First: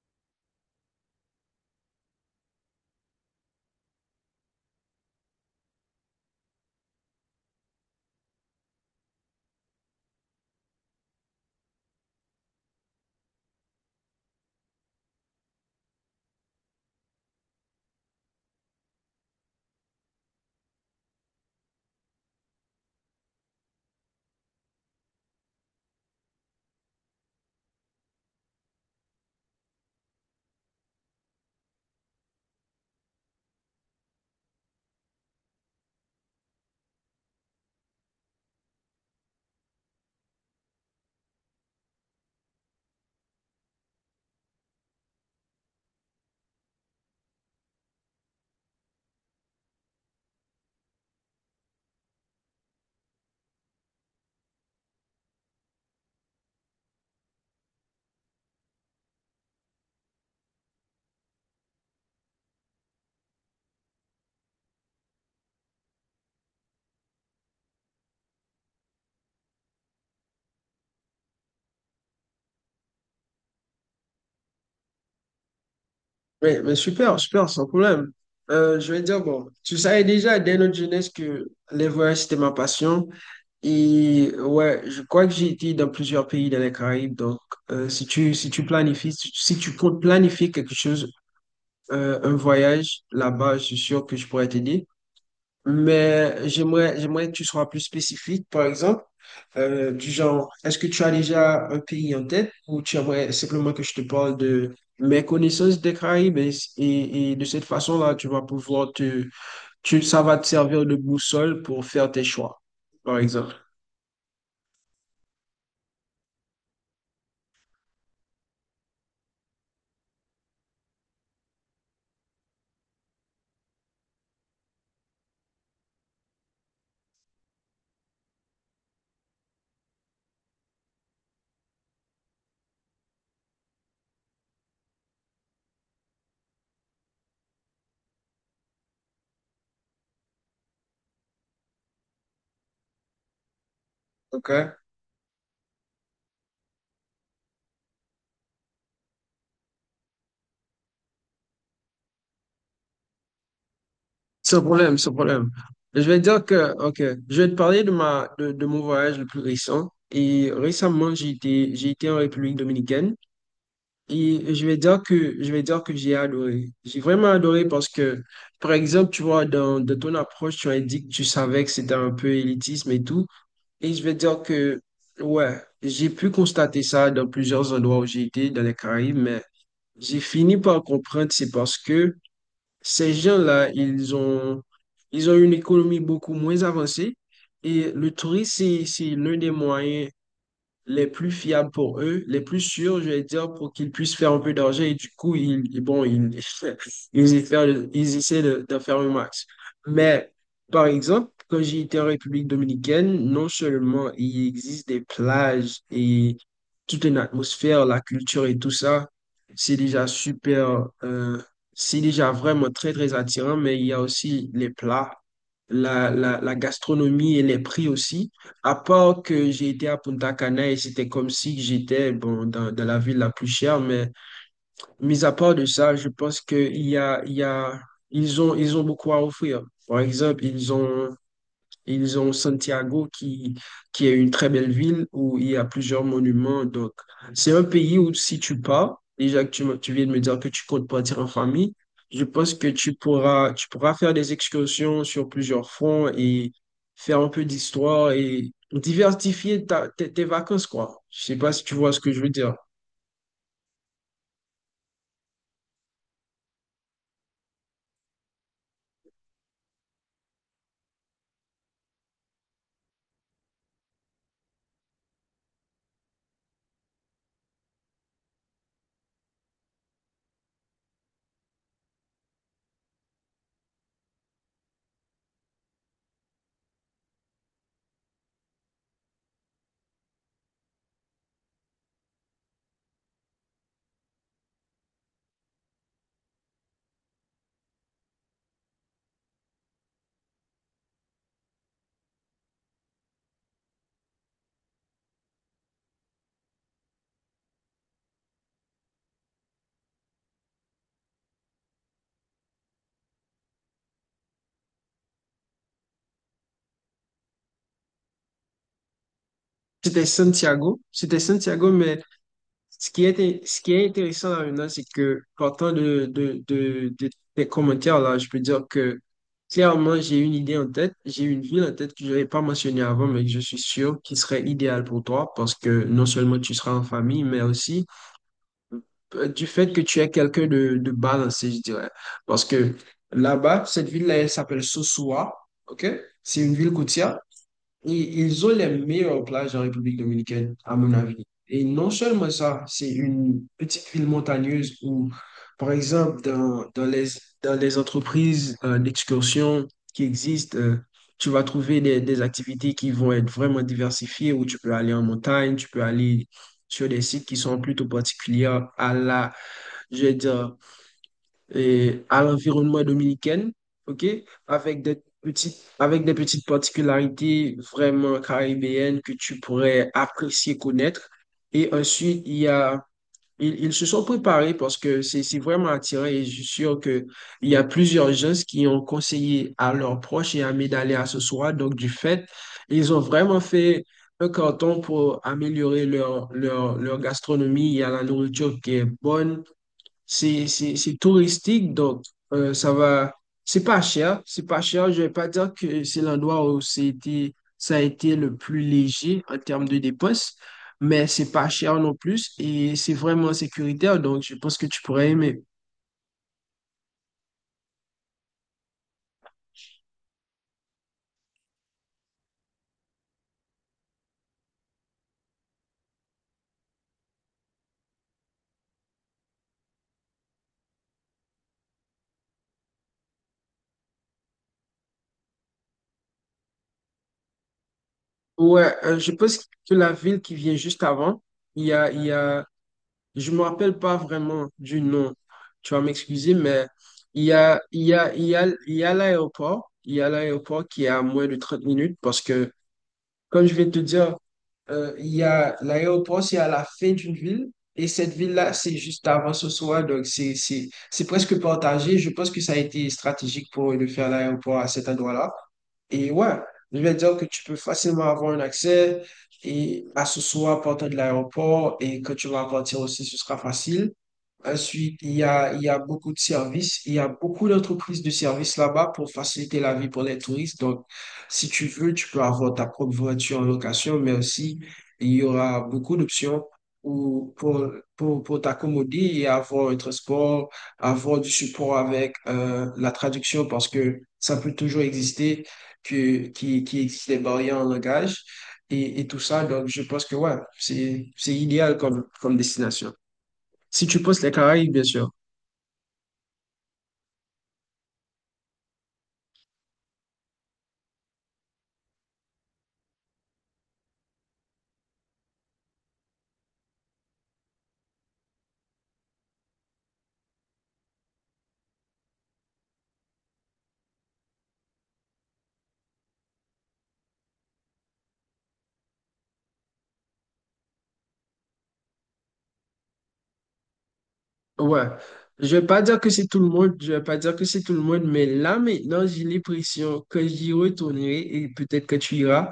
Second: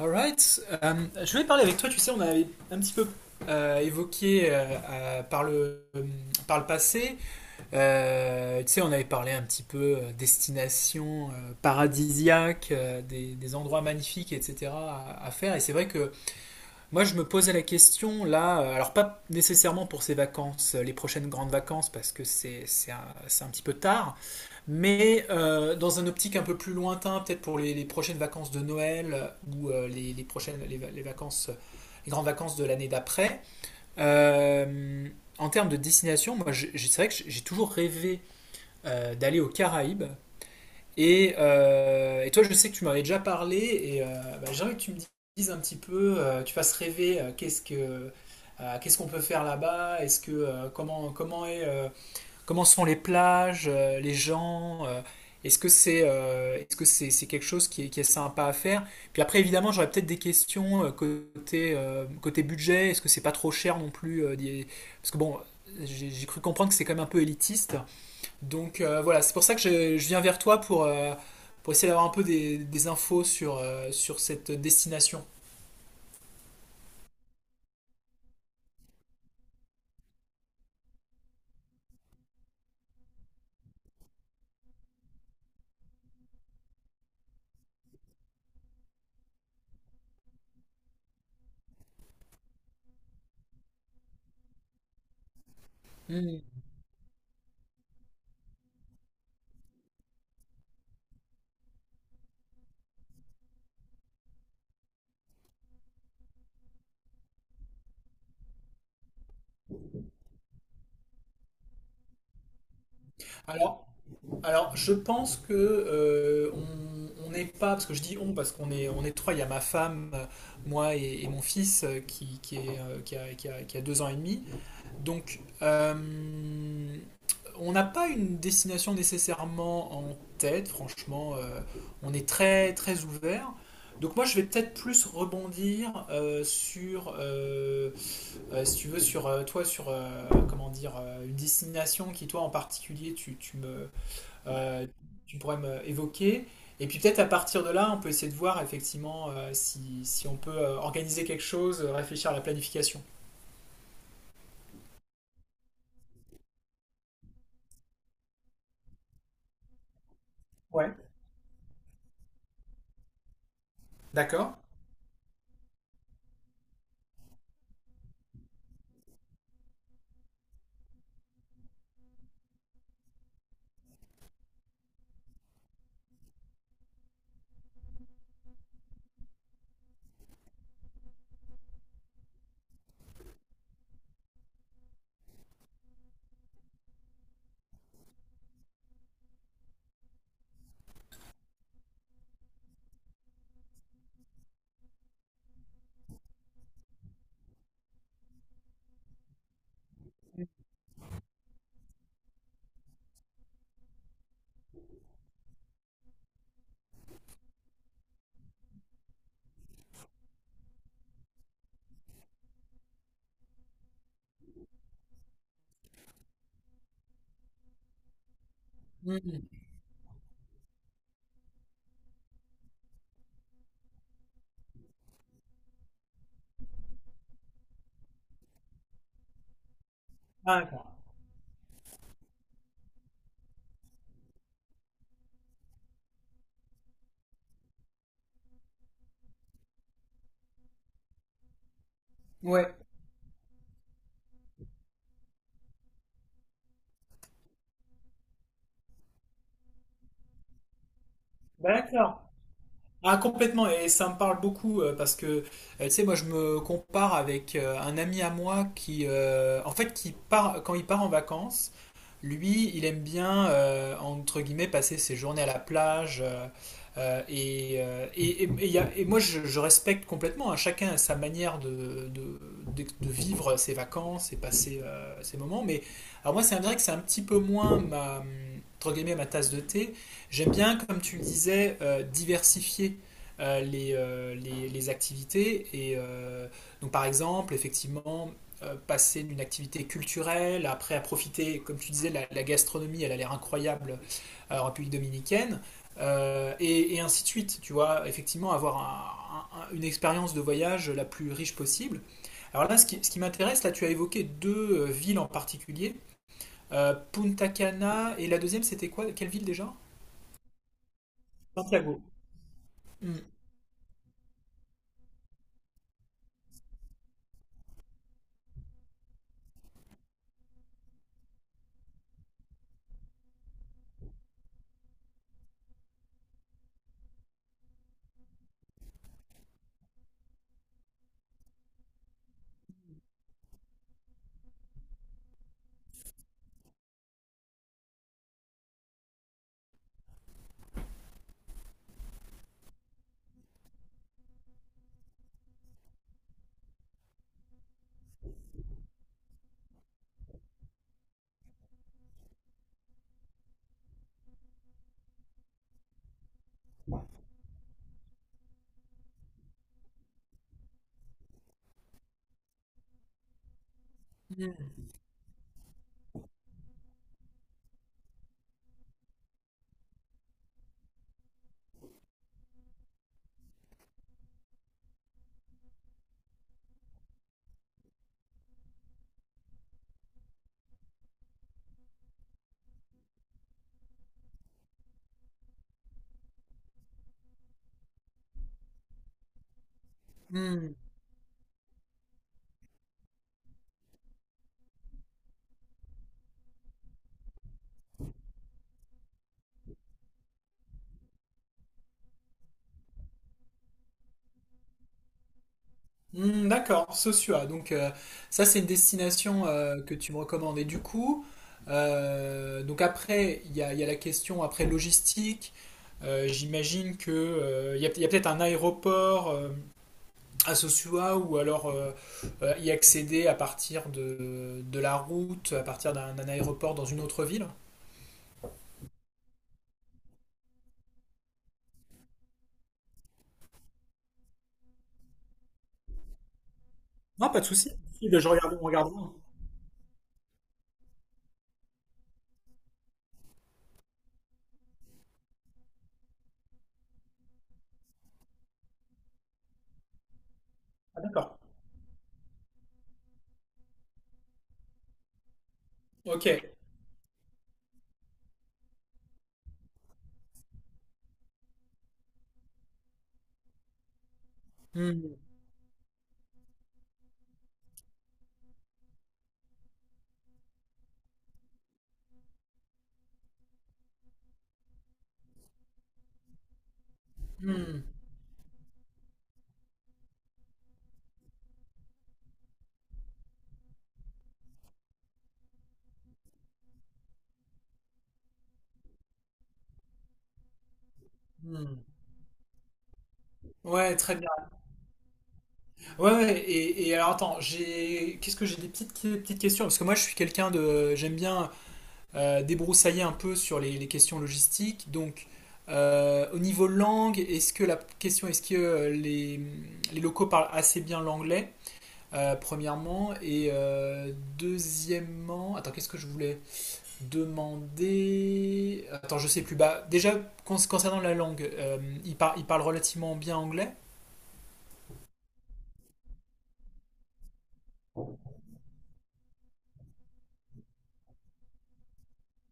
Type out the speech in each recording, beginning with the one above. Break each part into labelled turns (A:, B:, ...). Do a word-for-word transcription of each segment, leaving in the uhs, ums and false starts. A: Alright. Euh, je voulais parler avec toi, tu sais, on avait un petit peu euh, évoqué euh, euh, par le, euh, par le passé. Euh, tu sais, on avait parlé un petit peu euh, destination euh, paradisiaque, euh, des, des endroits magnifiques, et cetera à, à faire. Et c'est vrai que moi, je me posais la question là, euh, alors pas nécessairement pour ces vacances, euh, les prochaines grandes vacances, parce que c'est c'est un, c'est un petit peu tard, mais euh, dans un optique un peu plus lointain, peut-être pour les, les prochaines vacances de Noël euh, ou euh, les, les prochaines les, va- les vacances, les grandes vacances de l'année d'après. Euh, En termes de destination, moi, j'ai- j'ai- c'est vrai que j'ai j'ai toujours rêvé euh, d'aller aux Caraïbes. Et, euh, et toi, je sais que tu m'avais déjà parlé, et euh, bah, j'aimerais que tu me dises un petit peu, euh, tu fasses rêver. Euh, qu'est-ce que, euh, qu'est-ce qu'on peut faire là-bas, est-ce que euh, comment comment est euh, comment sont les plages, euh, les gens, euh, est-ce que c'est euh, est-ce que c'est c'est quelque chose qui est, qui est sympa à faire? Puis après, évidemment, j'aurais peut-être des questions euh, côté euh, côté budget, est-ce que c'est pas trop cher non plus euh, d'y- parce que bon, j'ai j'ai cru comprendre que c'est quand même un peu élitiste. Donc euh, voilà, c'est pour ça que je, je viens vers toi pour, euh, pour essayer d'avoir un peu des, des infos sur, euh, sur cette destination.
B: Mais, mais super, super, sans problème. Euh, je vais dire, bon, tu savais déjà dès notre jeunesse que les voyages, c'était ma passion. Et ouais, je crois que j'ai été dans plusieurs pays dans les Caraïbes. Donc, euh, si tu, si tu planifies, si tu si tu comptes planifier quelque chose, euh, un voyage là-bas, je suis sûr que je pourrais t'aider. Mais
A: Hmm.
B: j'aimerais, j'aimerais que tu sois plus spécifique, par exemple, euh, du genre, est-ce que tu as déjà un pays en tête ou tu aimerais simplement que je te parle de mes connaissances des Caraïbes et, et- et de cette façon-là, tu vas pouvoir te, tu, ça va te servir de boussole pour faire tes choix, par exemple.
A: Alors, alors je pense que euh, on on n'est pas, parce que je dis on, parce qu'on est, on est trois, il y a ma femme, euh, moi et, et mon fils euh, qui, qui, est, euh, qui a, qui a- qui a deux ans et demi. Donc, euh, on n'a pas une destination nécessairement en tête, franchement. Euh, on est très très ouvert. Donc moi je vais peut-être plus rebondir euh, sur, euh, euh, si tu veux, sur euh, toi, sur euh, comment dire, euh, une destination qui toi en particulier tu, tu me,
B: OK?
A: euh, tu pourrais me évoquer. Et puis peut-être à partir de là, on peut essayer de voir effectivement euh, si, si on peut euh, organiser quelque chose, euh, réfléchir à la planification.
B: Sans problème, sans problème. Je vais dire que, OK, je vais te parler de ma, de, de mon voyage le plus récent. Et
A: Ouais.
B: récemment, j'ai été, j'ai été en République dominicaine.
A: D'accord?
B: Et je vais dire que je vais dire que j'ai adoré. J'ai vraiment adoré parce que, par exemple, tu vois, dans, dans ton approche, tu as dit que tu savais que c'était un peu élitisme et tout. Et je vais dire que, ouais, j'ai pu constater ça dans plusieurs endroits où j'ai été, dans les Caraïbes, mais j'ai fini par comprendre, c'est parce que ces gens-là, ils ont, ils ont une économie beaucoup moins avancée. Et le tourisme, c'est c'est l'un des moyens les plus fiables pour eux, les plus sûrs, je vais dire, pour qu'ils puissent faire un peu d'argent. Et du coup, ils, et bon, ils, ils, y faire- ils essaient de, d'en faire le max. Mais, par exemple, quand j'ai été en République dominicaine, non seulement il existe des plages et toute une atmosphère, la culture et tout ça, c'est déjà super, euh, c'est déjà vraiment très, très attirant, mais il y a aussi les plats, la, la, la gastronomie et les prix aussi. À part que
A: Mhm.
B: j'ai été à Punta Cana et c'était comme si j'étais bon, dans, dans la ville la plus chère, mais mis à part de ça, je pense que il y a, il y a, ils ont, ils ont beaucoup à offrir. Par exemple,
A: Ah,
B: ils ont ils ont Santiago qui, qui est une très belle ville où il y a plusieurs monuments. Donc, c'est un pays où si tu pars, déjà que tu, me- tu viens de me dire que tu comptes partir en famille, je pense que
A: ouais,
B: tu pourras, tu pourras faire des excursions sur plusieurs fronts et faire un peu d'histoire et diversifier ta- tes, tes vacances, quoi. Je sais pas si tu vois ce que je
A: d'accord.
B: veux dire.
A: Ah, complètement, et ça me parle beaucoup euh, parce que, euh, tu sais, moi je me compare avec euh, un ami à moi qui, euh, en fait, qui part, quand il part en vacances. Lui, il aime bien, euh, entre guillemets, passer ses journées à la plage. Euh, euh, et, euh, et, et- et il y a- et moi, je, je respecte complètement, hein. Chacun a sa manière de, de- de- de vivre ses vacances et passer euh, ses moments. Mais alors moi, c'est un- je dirais que c'est un petit peu moins ma, entre guillemets, ma tasse de thé. J'aime bien, comme tu le disais, euh, diversifier euh, les, euh, les- les activités. Et euh, donc, par exemple, effectivement, euh, passer d'une activité culturelle, après à profiter, comme tu disais, la, la gastronomie, elle a l'air incroyable euh, en République dominicaine, euh, et, et, ainsi de suite, tu vois, effectivement avoir un, un, une expérience de voyage la plus riche possible. Alors là, ce qui, ce qui m'intéresse, là tu as évoqué deux euh, villes en particulier, euh, Punta Cana, et la deuxième c'était quoi? Quelle ville déjà?
B: C'était Santiago, c'était Santiago, mais
A: Santiago.
B: ce qui
A: Mm.
B: est, ce qui est intéressant là maintenant, c'est que partant de, de, de, de tes commentaires là, je peux dire que clairement, j'ai une idée en tête, j'ai une ville en tête que je n'avais pas mentionnée avant, mais que je suis sûr qui serait idéale pour toi parce que non seulement tu seras en famille, mais aussi euh, du fait que tu es quelqu'un de, de balancé, je dirais. Parce que là-bas, cette ville-là, elle s'appelle Sosua, OK? C'est une ville côtière. Ils ils ont les meilleures plages en République dominicaine, à mon avis. Et non seulement ça, c'est une petite ville montagneuse où, par exemple, dans, dans les, dans les entreprises euh, d'excursion qui existent, euh, tu vas trouver des, des activités qui vont être vraiment diversifiées, où tu peux aller en montagne, tu peux aller sur des sites qui sont plutôt particuliers à la, je veux dire, et à l'environnement dominicain, OK? Avec des petites, avec des petites particularités vraiment caribéennes que tu pourrais apprécier connaître. Et ensuite, il y a, ils, ils se sont préparés parce que c'est, c'est vraiment attirant et je suis sûr que il y a plusieurs gens qui ont conseillé à leurs proches et amis d'aller à ce soir. Donc, du fait, ils ont vraiment fait un canton pour améliorer leur, leur, leur gastronomie. Il y a la nourriture qui est bonne, c'est
A: Mm.
B: c'est- c'est touristique, donc euh, ça va. C'est pas cher, c'est pas cher. Je vais pas dire que c'est l'endroit où c'était, ça a été le plus léger en termes de dépenses, mais c'est pas cher non plus et c'est vraiment sécuritaire, donc je pense que tu pourrais aimer.
A: Hmm, d'accord, Sosua. Donc euh, ça, c'est une destination euh, que tu me recommandes. Et du coup, euh, donc après, il y a, il y a la question après logistique. Euh, j'imagine que euh, il y a, il y a peut-être un aéroport euh, à Sosua ou alors euh, euh, y accéder à partir de, de la route, à partir d'un d'un aéroport dans une autre ville.
B: Ouais, euh, je pense que la ville qui vient juste avant, il y a, il y a, je me rappelle pas vraiment du nom, tu vas m'excuser, mais il
A: Non,
B: y
A: pas de
B: a,
A: souci.
B: il y
A: Si,
B: a,
A: ben,
B: il
A: je
B: y a,
A: regarde, on
B: il y
A: regarde.
B: a l'aéroport, il y a l'aéroport qui est à moins de trente minutes. Parce que Comme je vais te dire, euh, il y a l'aéroport, c'est à la fin d'une ville. Et cette ville-là, c'est juste avant ce soir. Donc, c'est, c'est,
A: Ah,
B: c'est presque
A: d'accord.
B: partagé. Je pense que ça a été stratégique pour de faire l'aéroport à cet endroit-là. Et
A: Ok.
B: ouais, je vais dire que tu peux facilement avoir un accès et à ce soir, partant de l'aéroport. Et quand tu vas partir aussi, ce sera facile. Ensuite, il
A: Hmm,
B: y a, il y a beaucoup de services, il y a beaucoup d'entreprises de services là-bas pour faciliter la vie pour les touristes. Donc, si tu veux, tu peux avoir ta propre voiture en location, mais aussi, il y aura beaucoup d'options pour, pour,
A: hmm,
B: pour, pour t'accommoder et avoir un transport, avoir du support avec euh, la traduction parce que ça peut toujours exister, que, qui, qui existe des barrières en langage et, et tout ça. Donc, je pense que ouais, c'est, c'est idéal
A: hmm.
B: comme, comme destination. Si
A: Ouais,
B: tu
A: très
B: poses
A: bien.
B: les Caraïbes, bien sûr.
A: Ouais, ouais, et, et alors attends, j'ai qu'est-ce que j'ai? Des petites, des petites questions parce que moi je suis quelqu'un de, j'aime bien euh, débroussailler un peu sur les, les questions logistiques. Donc euh, au niveau langue, est-ce que la question est-ce que euh, les, les locaux parlent assez bien l'anglais euh, premièrement et euh, deuxièmement, attends, qu'est-ce que je voulais demander? Attends, je sais plus. Bah, déjà con- concernant la langue, euh, ils par- ils parlent relativement bien anglais.
B: Ouais. Je vais pas dire que c'est tout le monde, je vais pas dire que c'est tout le monde, mais là maintenant, j'ai l'impression que j'y retournerai et peut-être que tu iras.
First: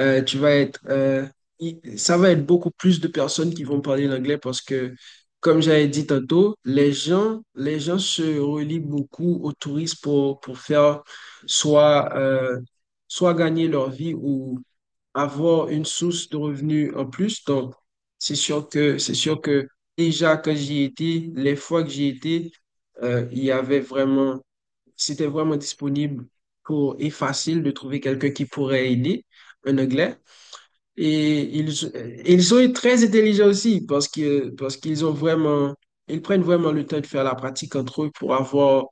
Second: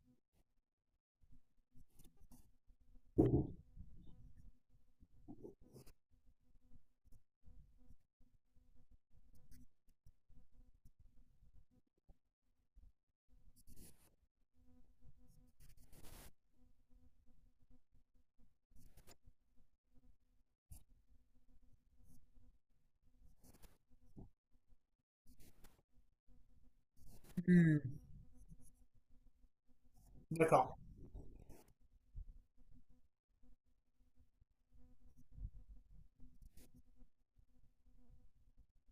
B: Euh, tu vas être, euh, il- ça va être beaucoup plus de personnes qui vont parler l'anglais parce que, comme j'avais dit tantôt, les gens, les gens se relient beaucoup aux touristes pour, pour faire soit, euh, soit gagner leur vie ou avoir une source de revenus en plus. Donc, c'est sûr que, c'est sûr que déjà quand j'y étais, les fois que j'y étais, euh, il y avait vraiment, c'était vraiment disponible pour et facile de
A: Hmm,
B: trouver quelqu'un qui pourrait aider un Anglais.
A: d'accord.
B: Et ils, ils sont très intelligents aussi parce que, parce qu'ils ont vraiment, ils prennent vraiment le temps de faire la pratique entre eux pour avoir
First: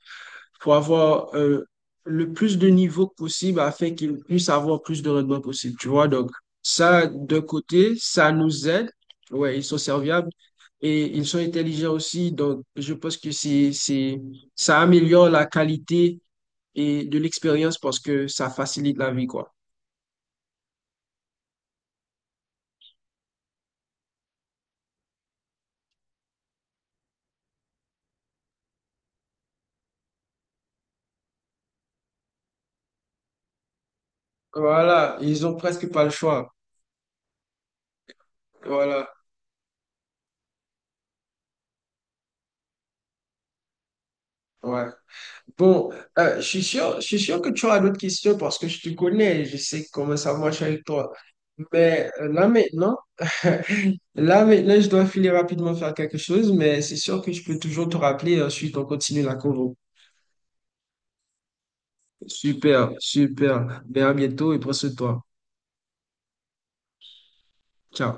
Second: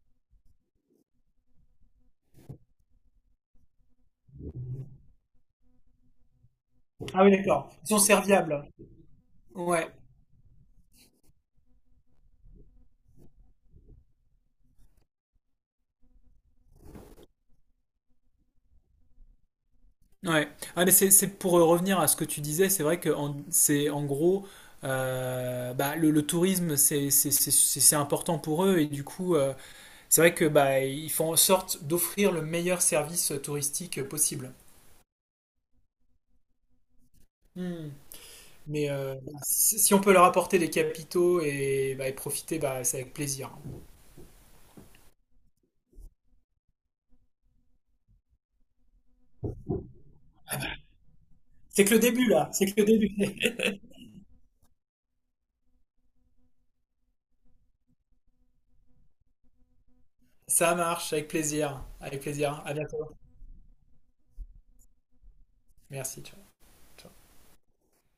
B: pour avoir euh, le plus de niveaux possible afin qu'ils puissent avoir plus de rendement possible, tu vois. Donc, ça,
A: Ah oui,
B: d'un
A: d'accord. Ils
B: côté,
A: sont
B: ça
A: serviables.
B: nous aide. Ouais, ils sont
A: Ouais,
B: serviables et ils sont intelligents aussi. Donc, je pense que c'est, c'est, ça améliore la qualité et de l'expérience parce que ça facilite la vie, quoi.
A: ouais. Ah, mais c'est, c'est pour euh, revenir à ce que tu disais, c'est vrai que en- c'est en gros, euh, bah, le, le tourisme, c'est c'est- c'est- c'est- c'est important pour eux et du coup, euh, c'est vrai que bah, ils font en sorte d'offrir le meilleur service touristique possible.
B: Voilà, ils ont presque pas le choix.
A: Hmm. Mais
B: Voilà,
A: euh, bah, si si on peut leur apporter des capitaux et, bah, et profiter, bah, c'est avec plaisir.
B: ouais. Bon, euh, je suis sûr, je suis sûr que tu auras d'autres questions parce que je te connais et je sais comment ça marche avec toi.
A: C'est que le
B: Mais
A: début
B: euh, là
A: là, c'est que le
B: maintenant,
A: début.
B: là maintenant, je dois filer rapidement faire quelque chose, mais c'est sûr que je peux toujours te rappeler et ensuite on continue la convo.
A: Ça marche, avec plaisir, avec plaisir. À
B: Super,
A: bientôt.
B: super. Ben à bientôt et prends soin de toi.
A: Merci, ciao. Ciao.
B: Ciao.